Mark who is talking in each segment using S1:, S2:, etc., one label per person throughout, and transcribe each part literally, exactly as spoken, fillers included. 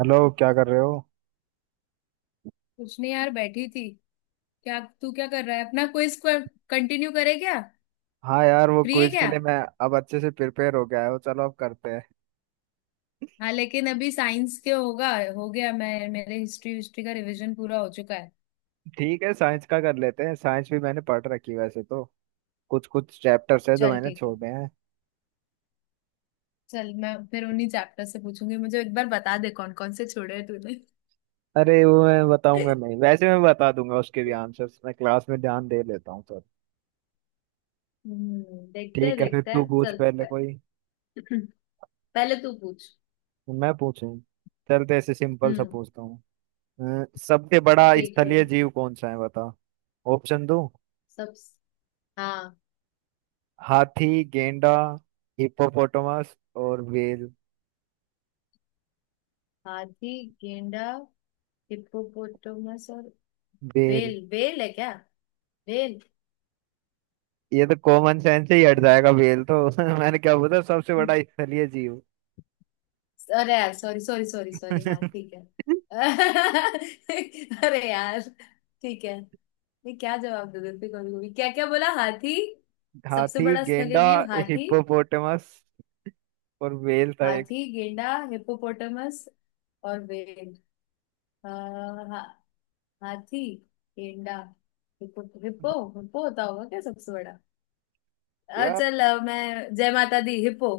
S1: Hello, क्या कर रहे हो?
S2: कुछ नहीं यार, बैठी थी। क्या, तू क्या कर रहा है अपना क्विज? कंटिन्यू करे क्या?
S1: हाँ यार, वो
S2: फ्री है
S1: क्विज के
S2: क्या?
S1: लिए मैं अब अच्छे से प्रिपेयर हो गया हूँ। चलो अब करते हैं।
S2: हाँ, लेकिन अभी साइंस के होगा। हो गया। मैं मेरे हिस्ट्री हिस्ट्री का रिवीजन पूरा हो चुका है।
S1: ठीक है, साइंस का कर लेते हैं। साइंस भी मैंने पढ़ रखी है वैसे तो। कुछ कुछ चैप्टर्स है जो
S2: चल
S1: मैंने
S2: ठीक है।
S1: छोड़े हैं।
S2: चल, मैं फिर उन्हीं चैप्टर से पूछूंगी। मुझे एक बार बता दे कौन कौन से छोड़े हैं तूने।
S1: अरे वो मैं बताऊंगा नहीं। वैसे मैं बता दूंगा, उसके भी आंसर्स मैं क्लास में ध्यान दे लेता हूँ सर।
S2: हम्म देखते हैं
S1: ठीक है फिर,
S2: देखते
S1: तू
S2: हैं।
S1: पूछ
S2: चल,
S1: पहले
S2: प-
S1: कोई।
S2: पहले तू पूछ।
S1: मैं पूछूं? चलते ऐसे सिंपल सा
S2: हम्म।
S1: पूछता हूँ। अ, सबसे बड़ा
S2: ठीक है।
S1: स्थलीय जीव कौन सा है, बता। ऑप्शन दो।
S2: सब। हाँ।
S1: हाथी, गेंडा, हिप्पोपोटामस और व्हेल।
S2: हाथी, गेंडा, हिप्पोपोटामस और
S1: व्हेल?
S2: वेल। वेल है क्या? वेल।
S1: ये तो कॉमन सेंस से ही हट
S2: हम्म।
S1: जाएगा बेल तो। मैंने क्या बोला? सबसे बड़ा स्थलीय जीव।
S2: अरे यार सॉरी सॉरी सॉरी सॉरी, हाँ ठीक है। अरे यार। ठीक है। मैं क्या जवाब दूँ? देखते कभी कभी क्या क्या बोला। हाथी। सबसे
S1: हाथी,
S2: बड़ा स्थलीय
S1: गेंडा,
S2: जीव हाथी।
S1: हिप्पोपोटामस और व्हेल था एक।
S2: हाथी, गेंडा, हिप्पोपोटामस और व्हेल। आ, हा, हाथी, गेंडा, हिप्पो हिप्पो। हिप्पो होता होगा क्या सबसे बड़ा? अ,
S1: यार
S2: चल, अ, मैं जय माता दी हिप्पो।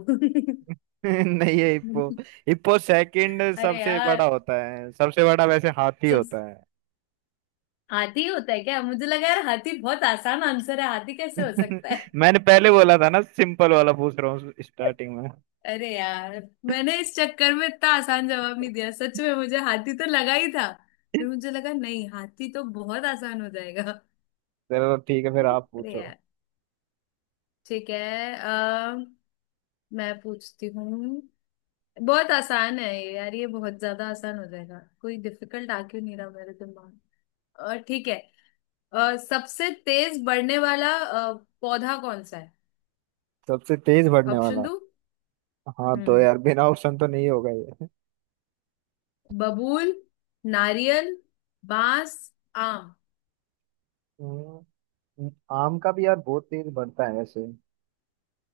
S1: नहीं है हिप्पो। हिप्पो सेकंड
S2: अरे
S1: सबसे बड़ा
S2: यार।
S1: होता है, सबसे बड़ा वैसे हाथी
S2: सब।
S1: होता है।
S2: हाथी होता है क्या? मुझे लगा यार हाथी बहुत आसान आंसर है, हाथी कैसे हो सकता है।
S1: मैंने पहले बोला था ना, सिंपल वाला पूछ रहा हूँ स्टार्टिंग में।
S2: अरे यार, मैंने इस चक्कर में इतना आसान जवाब नहीं दिया। सच में मुझे हाथी तो लगा ही था। फिर मुझे लगा नहीं, हाथी तो बहुत आसान हो जाएगा।
S1: चलो ठीक है, फिर आप
S2: अरे
S1: पूछो।
S2: यार। ठीक है। आ, मैं पूछती हूँ। बहुत आसान है ये यार, ये बहुत ज्यादा आसान हो जाएगा। कोई डिफिकल्ट आ क्यों नहीं रहा मेरे दिमाग में। अ, ठीक है। अ, सबसे तेज बढ़ने वाला अ, पौधा कौन सा है?
S1: सबसे तेज बढ़ने
S2: ऑप्शन
S1: वाला।
S2: दो।
S1: हाँ तो
S2: हम्म,
S1: यार, बिना ऑप्शन तो नहीं होगा ये।
S2: बबूल, नारियल, बांस, आम।
S1: हम्म, आम का भी यार बहुत तेज बढ़ता है वैसे।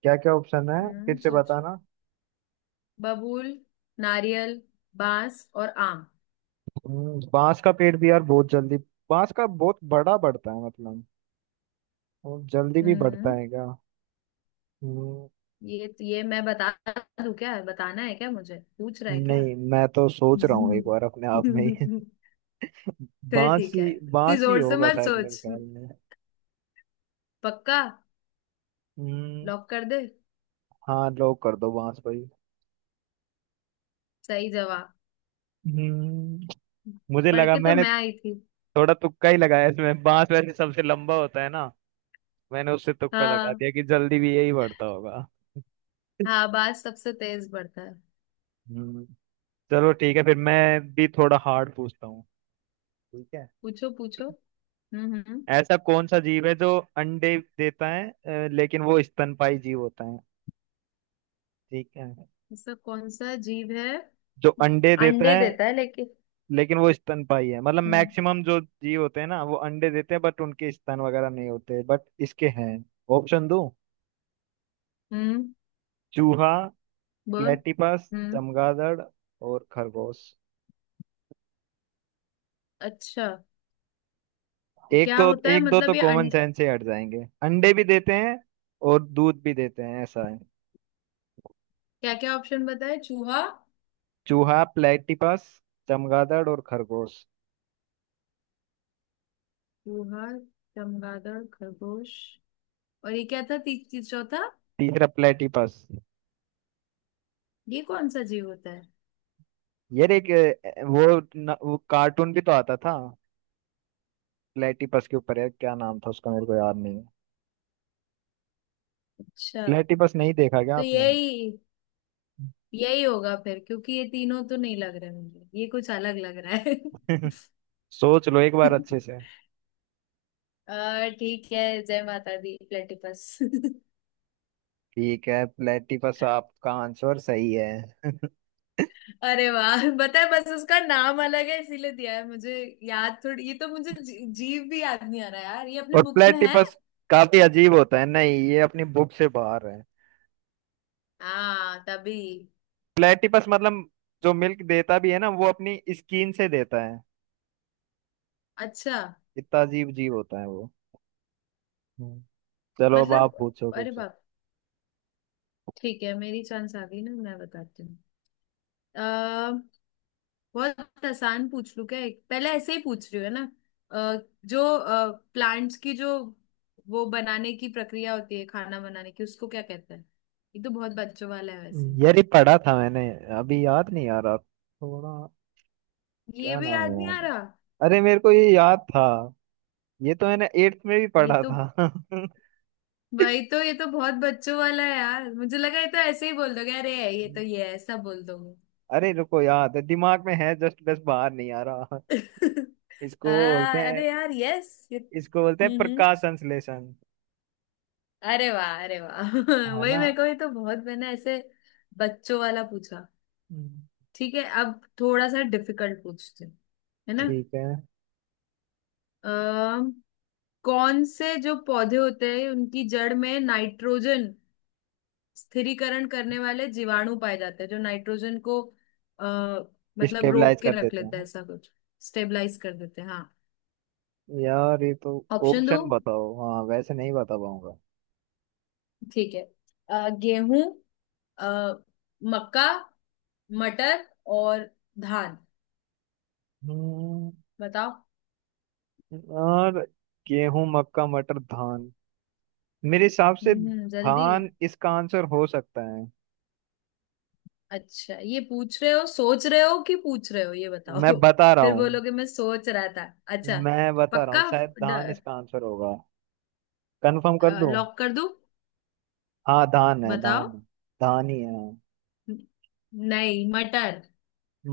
S1: क्या क्या ऑप्शन है? फिर
S2: हम्म
S1: से
S2: सोचो।
S1: बताना।
S2: बबूल, नारियल, बांस और आम।
S1: हम्म, बांस का पेड़ भी यार बहुत जल्दी। बांस का बहुत बड़ा बढ़ता है मतलब। और जल्दी भी बढ़ता
S2: हम्म
S1: है क्या? हम्म,
S2: ये तो, ये मैं बता दूं क्या? बताना है क्या? मुझे पूछ रहा है क्या?
S1: नहीं मैं तो सोच रहा हूँ एक बार अपने आप में ही।
S2: हम्म। फिर
S1: बांस
S2: ठीक है,
S1: ही,
S2: इतनी
S1: बांस ही
S2: जोर से
S1: होगा
S2: मत
S1: शायद मेरे
S2: सोच।
S1: ख्याल में।
S2: पक्का?
S1: हम्म।
S2: लॉक कर दे।
S1: हाँ, लॉक कर दो बांस भाई।
S2: सही जवाब।
S1: हम्म, मुझे
S2: पढ़
S1: लगा
S2: के तो
S1: मैंने
S2: मैं आई थी।
S1: थोड़ा तुक्का ही लगाया इसमें। बांस वैसे सबसे लंबा होता है ना, मैंने उससे तुक्का लगा
S2: हाँ।
S1: दिया कि जल्दी भी यही बढ़ता होगा।
S2: हाँ, बात सबसे तेज बढ़ता है।
S1: हम्म। चलो ठीक है, फिर मैं भी थोड़ा हार्ड पूछता हूँ। ठीक है।
S2: पूछो पूछो। हम्म हम्म।
S1: ऐसा कौन सा जीव है जो अंडे देता है अ, लेकिन वो स्तनपाई जीव होता है। ठीक है,
S2: ऐसा कौन सा जीव है
S1: जो अंडे देता
S2: अंडे
S1: है
S2: देता है लेकिन।
S1: लेकिन वो स्तनपाई है। मतलब
S2: हम्म
S1: मैक्सिमम जो जीव होते हैं ना, वो अंडे देते हैं बट उनके स्तन वगैरह नहीं होते, बट इसके हैं। ऑप्शन दो।
S2: हम्म
S1: चूहा,
S2: बोल
S1: प्लेटिपस,
S2: हम्म।
S1: चमगादड़ और खरगोश।
S2: अच्छा, तो
S1: एक
S2: क्या
S1: तो,
S2: होता है
S1: एक दो
S2: मतलब
S1: तो
S2: ये
S1: कॉमन
S2: अंड
S1: सेंस से हट जाएंगे। अंडे भी देते हैं और दूध भी देते हैं ऐसा है।
S2: क्या क्या ऑप्शन बताए? चूहा।
S1: चूहा, प्लेटिपस, चमगादड़ और खरगोश।
S2: चूहा, चमगादड़, खरगोश और ये क्या था ती- ती- चौथा?
S1: तीसरा प्लेटिपस।
S2: ये कौन सा जीव होता है?
S1: यार एक अ, वो न, वो कार्टून भी तो आता था प्लेटिपस के ऊपर, है। क्या नाम था उसका, मेरे को याद नहीं है।
S2: अच्छा,
S1: प्लेटिपस नहीं देखा क्या
S2: तो
S1: आपने?
S2: यही, यही होगा फिर, क्योंकि ये तीनों तो नहीं लग रहे मुझे, ये कुछ अलग लग रहा है।
S1: सोच लो एक बार अच्छे से।
S2: अ, ठीक है, जय माता दी प्लेटिपस।
S1: ठीक है, प्लेटिपस आपका आंसर सही है।
S2: अरे वाह, पता है बस उसका नाम अलग है इसीलिए दिया है मुझे, याद थोड़ी। ये तो मुझे जी, जीव भी याद नहीं आ रहा यार, ये अपने
S1: और
S2: बुक्स में है।
S1: प्लेटिपस काफी अजीब होता है। नहीं, ये अपनी बुक से बाहर है।
S2: हाँ तभी।
S1: प्लेटिपस मतलब जो मिल्क देता भी है ना, वो अपनी स्किन से देता है।
S2: अच्छा
S1: इतना अजीब जीव होता है वो। चलो अब
S2: मतलब।
S1: आप पूछो
S2: अरे
S1: कुछ।
S2: बाप। ठीक है, मेरी चांस आ गई ना, मैं बताती हूँ। अ, बहुत आसान पूछ लूं क्या एक, पहले ऐसे ही पूछ रही हूँ, है ना? अ, जो प्लांट्स की जो वो बनाने की प्रक्रिया होती है खाना बनाने की, उसको क्या कहते हैं? ये तो बहुत बच्चों वाला है वैसे।
S1: यार ये पढ़ा था मैंने, अभी याद नहीं आ रहा थोड़ा।
S2: ये
S1: क्या
S2: भी
S1: नाम
S2: याद
S1: है
S2: नहीं आ
S1: यार?
S2: रहा।
S1: अरे मेरे को ये याद था, ये तो मैंने एट्थ में भी
S2: ये
S1: पढ़ा
S2: तो।
S1: था।
S2: भाई, तो ये तो बहुत बच्चों वाला है यार, मुझे लगा ये तो ऐसे ही बोल दोगे, अरे ये तो ये है, ऐसा बोल दोगे।
S1: अरे रुको, याद है, दिमाग में है, जस्ट बस बाहर नहीं आ रहा।
S2: आ,
S1: इसको बोलते हैं,
S2: अरे यार यस, ये
S1: इसको बोलते हैं
S2: हम्म हम्म।
S1: प्रकाश संश्लेषण।
S2: अरे वाह, अरे वाह।
S1: है
S2: वही
S1: ना?
S2: मेरे को, ये तो बहुत मैंने ऐसे बच्चों वाला पूछा।
S1: हम्म।
S2: ठीक है, अब थोड़ा सा डिफिकल्ट पूछते हैं, है ना?
S1: ठीक है।
S2: अम, कौन से जो पौधे होते हैं उनकी जड़ में नाइट्रोजन स्थिरीकरण करने वाले जीवाणु पाए जाते हैं जो नाइट्रोजन को आ, मतलब रोक
S1: स्टेबलाइज
S2: के
S1: कर
S2: रख
S1: देते हैं
S2: लेते हैं,
S1: ना।
S2: ऐसा कुछ। स्टेबलाइज कर देते हैं हाँ।
S1: यार ये तो।
S2: ऑप्शन दो।
S1: ऑप्शन बताओ, हाँ वैसे नहीं बता पाऊंगा।
S2: ठीक है। अ, गेहूं, अ, मक्का, मटर और धान।
S1: हम्म,
S2: बताओ।
S1: और गेहूं, मक्का, मटर, धान। मेरे हिसाब से
S2: हम्म, जल्दी।
S1: धान इसका आंसर हो सकता है।
S2: अच्छा, ये पूछ रहे हो, सोच रहे हो कि पूछ रहे हो? ये
S1: मैं
S2: बताओ।
S1: बता रहा
S2: फिर
S1: हूँ,
S2: बोलोगे मैं सोच रहा था। अच्छा।
S1: मैं बता रहा
S2: पक्का?
S1: हूँ शायद धान इसका आंसर होगा। कंफर्म कर दूं?
S2: लॉक कर दूं?
S1: हाँ, धान है,
S2: बताओ।
S1: धान है। धान ही है।
S2: न- नहीं, मटर।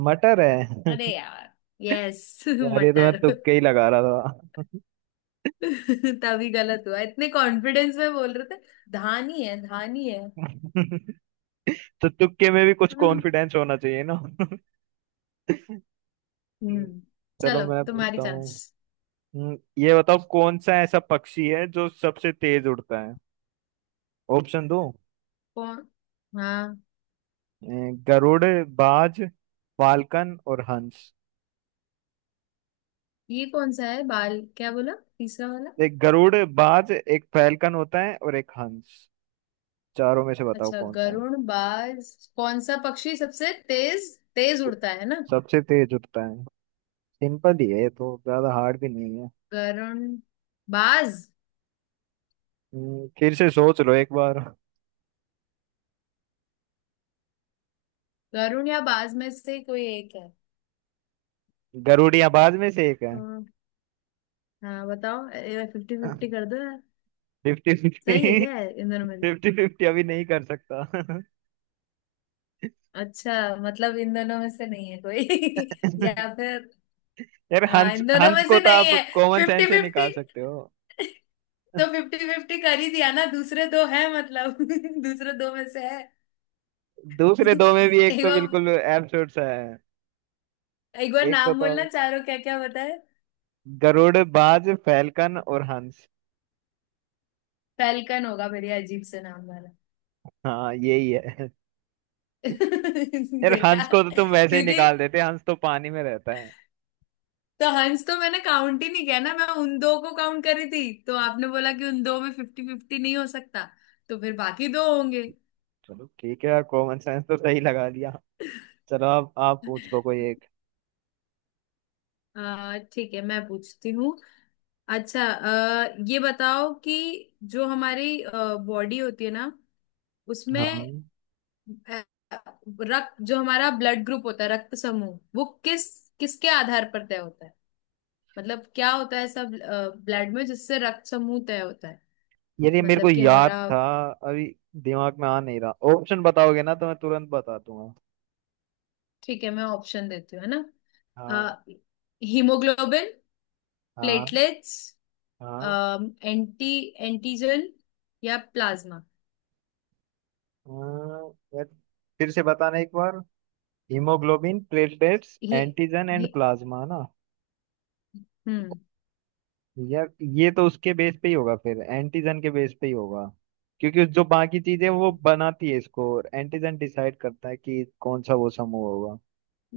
S1: मटर है?
S2: अरे यार यस।
S1: यार ये तो मैं
S2: मटर।
S1: तुक्के ही लगा रहा था।
S2: तभी गलत हुआ, इतने कॉन्फिडेंस में बोल रहे थे, धान ही है धान ही है।
S1: तो तुक्के में भी कुछ कॉन्फिडेंस होना चाहिए ना।
S2: हम्म।
S1: चलो
S2: चलो
S1: मैं
S2: तुम्हारी
S1: पूछता हूँ।
S2: चांस।
S1: हम्म, ये बताओ कौन सा ऐसा पक्षी है जो सबसे तेज उड़ता है? ऑप्शन दो।
S2: कौन। हाँ।
S1: गरुड़, बाज, फाल्कन और हंस।
S2: ये कौन सा है? बाल क्या बोला तीसरा वाला?
S1: एक गरुड़, बाज, एक फैल्कन होता है और एक हंस। चारों में से बताओ
S2: अच्छा,
S1: कौन सा है।
S2: गरुण बाज। कौन सा पक्षी सबसे तेज तेज उड़ता है ना?
S1: सबसे तेज उड़ता है। सिंपल ही है ये तो, ज्यादा हार्ड भी नहीं है।
S2: गरुण बाज।
S1: हम्म, फिर से सोच लो एक बार।
S2: गरुण या बाज में से कोई एक है?
S1: गरुड़ या बाज में से एक
S2: तो।
S1: है।
S2: हाँ बताओ। फिफ्टी फिफ्टी कर दो यार।
S1: फिफ्टी
S2: सही
S1: फिफ्टी?
S2: है, क्या है इन दोनों में?
S1: फिफ्टी फिफ्टी अभी नहीं कर सकता।
S2: अच्छा मतलब इन दोनों में से नहीं है कोई? या फिर।
S1: यार
S2: हाँ
S1: हंस,
S2: इन दोनों
S1: हंस
S2: में
S1: को
S2: से
S1: तो
S2: नहीं
S1: आप
S2: है।
S1: कॉमन
S2: फिफ्टी
S1: सेंस से
S2: फिफ्टी।
S1: निकाल सकते हो।
S2: तो फिफ्टी फिफ्टी कर ही दिया ना, दूसरे दो है मतलब। दूसरे दो में से है।
S1: दूसरे दो में भी एक
S2: एक
S1: तो
S2: बार।
S1: बिल्कुल एब्सर्ड सा है।
S2: एक बार
S1: एक को
S2: नाम
S1: तो,
S2: बोलना चारों, क्या क्या बताए?
S1: गरुड़, बाज, फैलकन और हंस।
S2: फैल्कन होगा मेरी, अजीब से नाम वाला।
S1: हाँ यही है। यार
S2: देखा।
S1: हंस को तो तुम वैसे ही
S2: क्योंकि।
S1: निकाल देते, हंस तो पानी में रहता है।
S2: तो हंस तो मैंने काउंट ही नहीं किया ना, मैं उन दो को काउंट करी थी, तो आपने बोला कि उन दो में फिफ्टी फिफ्टी नहीं हो सकता, तो फिर बाकी दो होंगे।
S1: चलो ठीक है यार, कॉमन सेंस तो सही लगा दिया। चलो आप आप पूछ लो कोई एक।
S2: अ, ठीक है, मैं पूछती हूँ। अच्छा अ, ये बताओ कि जो हमारी बॉडी होती है ना उसमें
S1: हाँ
S2: अ, रक्त, जो हमारा ब्लड ग्रुप होता है, रक्त समूह, वो किस किसके आधार पर तय होता है? मतलब क्या होता है ऐसा ब्लड में जिससे रक्त समूह तय होता है?
S1: यार ये मेरे को
S2: मतलब कि
S1: याद
S2: हमारा।
S1: था, अभी दिमाग में आ नहीं रहा। ऑप्शन बताओगे ना तो मैं तुरंत बता दूंगा।
S2: ठीक है, मैं ऑप्शन देती हूँ है ना?
S1: हाँ।
S2: हीमोग्लोबिन,
S1: हाँ।
S2: प्लेटलेट्स,
S1: हाँ।
S2: एंटी एंटीजन या प्लाज्मा।
S1: हाँ, यार फिर से बताना एक बार। हीमोग्लोबिन, प्लेटलेट्स,
S2: ये
S1: एंटीजन
S2: ये
S1: एंड प्लाज्मा ना।
S2: हम्म।
S1: यार ये तो उसके बेस पे ही होगा, फिर एंटीजन के बेस पे ही होगा, क्योंकि जो बाकी चीजें वो बनाती है इसको, और एंटीजन डिसाइड करता है कि कौन सा वो समूह होगा।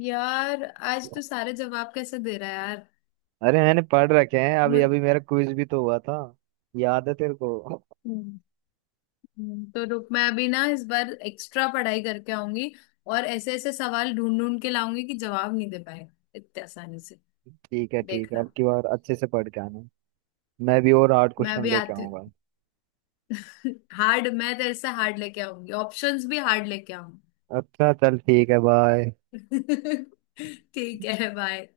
S2: यार आज तो सारे जवाब कैसे दे रहा है यार।
S1: अरे मैंने पढ़ रखे हैं, अभी
S2: मु-
S1: अभी मेरा क्विज भी तो हुआ था। याद है तेरे को?
S2: हम्म, हम्म, तो रुक, मैं अभी ना इस बार एक्स्ट्रा पढ़ाई करके आऊंगी, और ऐसे ऐसे सवाल ढूंढ ढूंढ के लाऊंगी कि जवाब नहीं दे पाए इतने आसानी से।
S1: ठीक है ठीक है, अब
S2: देखना।
S1: की बार अच्छे से पढ़ के आना। मैं भी और आठ
S2: मैं
S1: क्वेश्चन
S2: अभी
S1: लेके
S2: आती
S1: आऊंगा।
S2: हूँ। हार्ड, मैं तेरे से हार्ड लेके आऊंगी, ऑप्शंस भी हार्ड लेके आऊंगी।
S1: अच्छा चल, ठीक है, बाय।
S2: ठीक है बाय।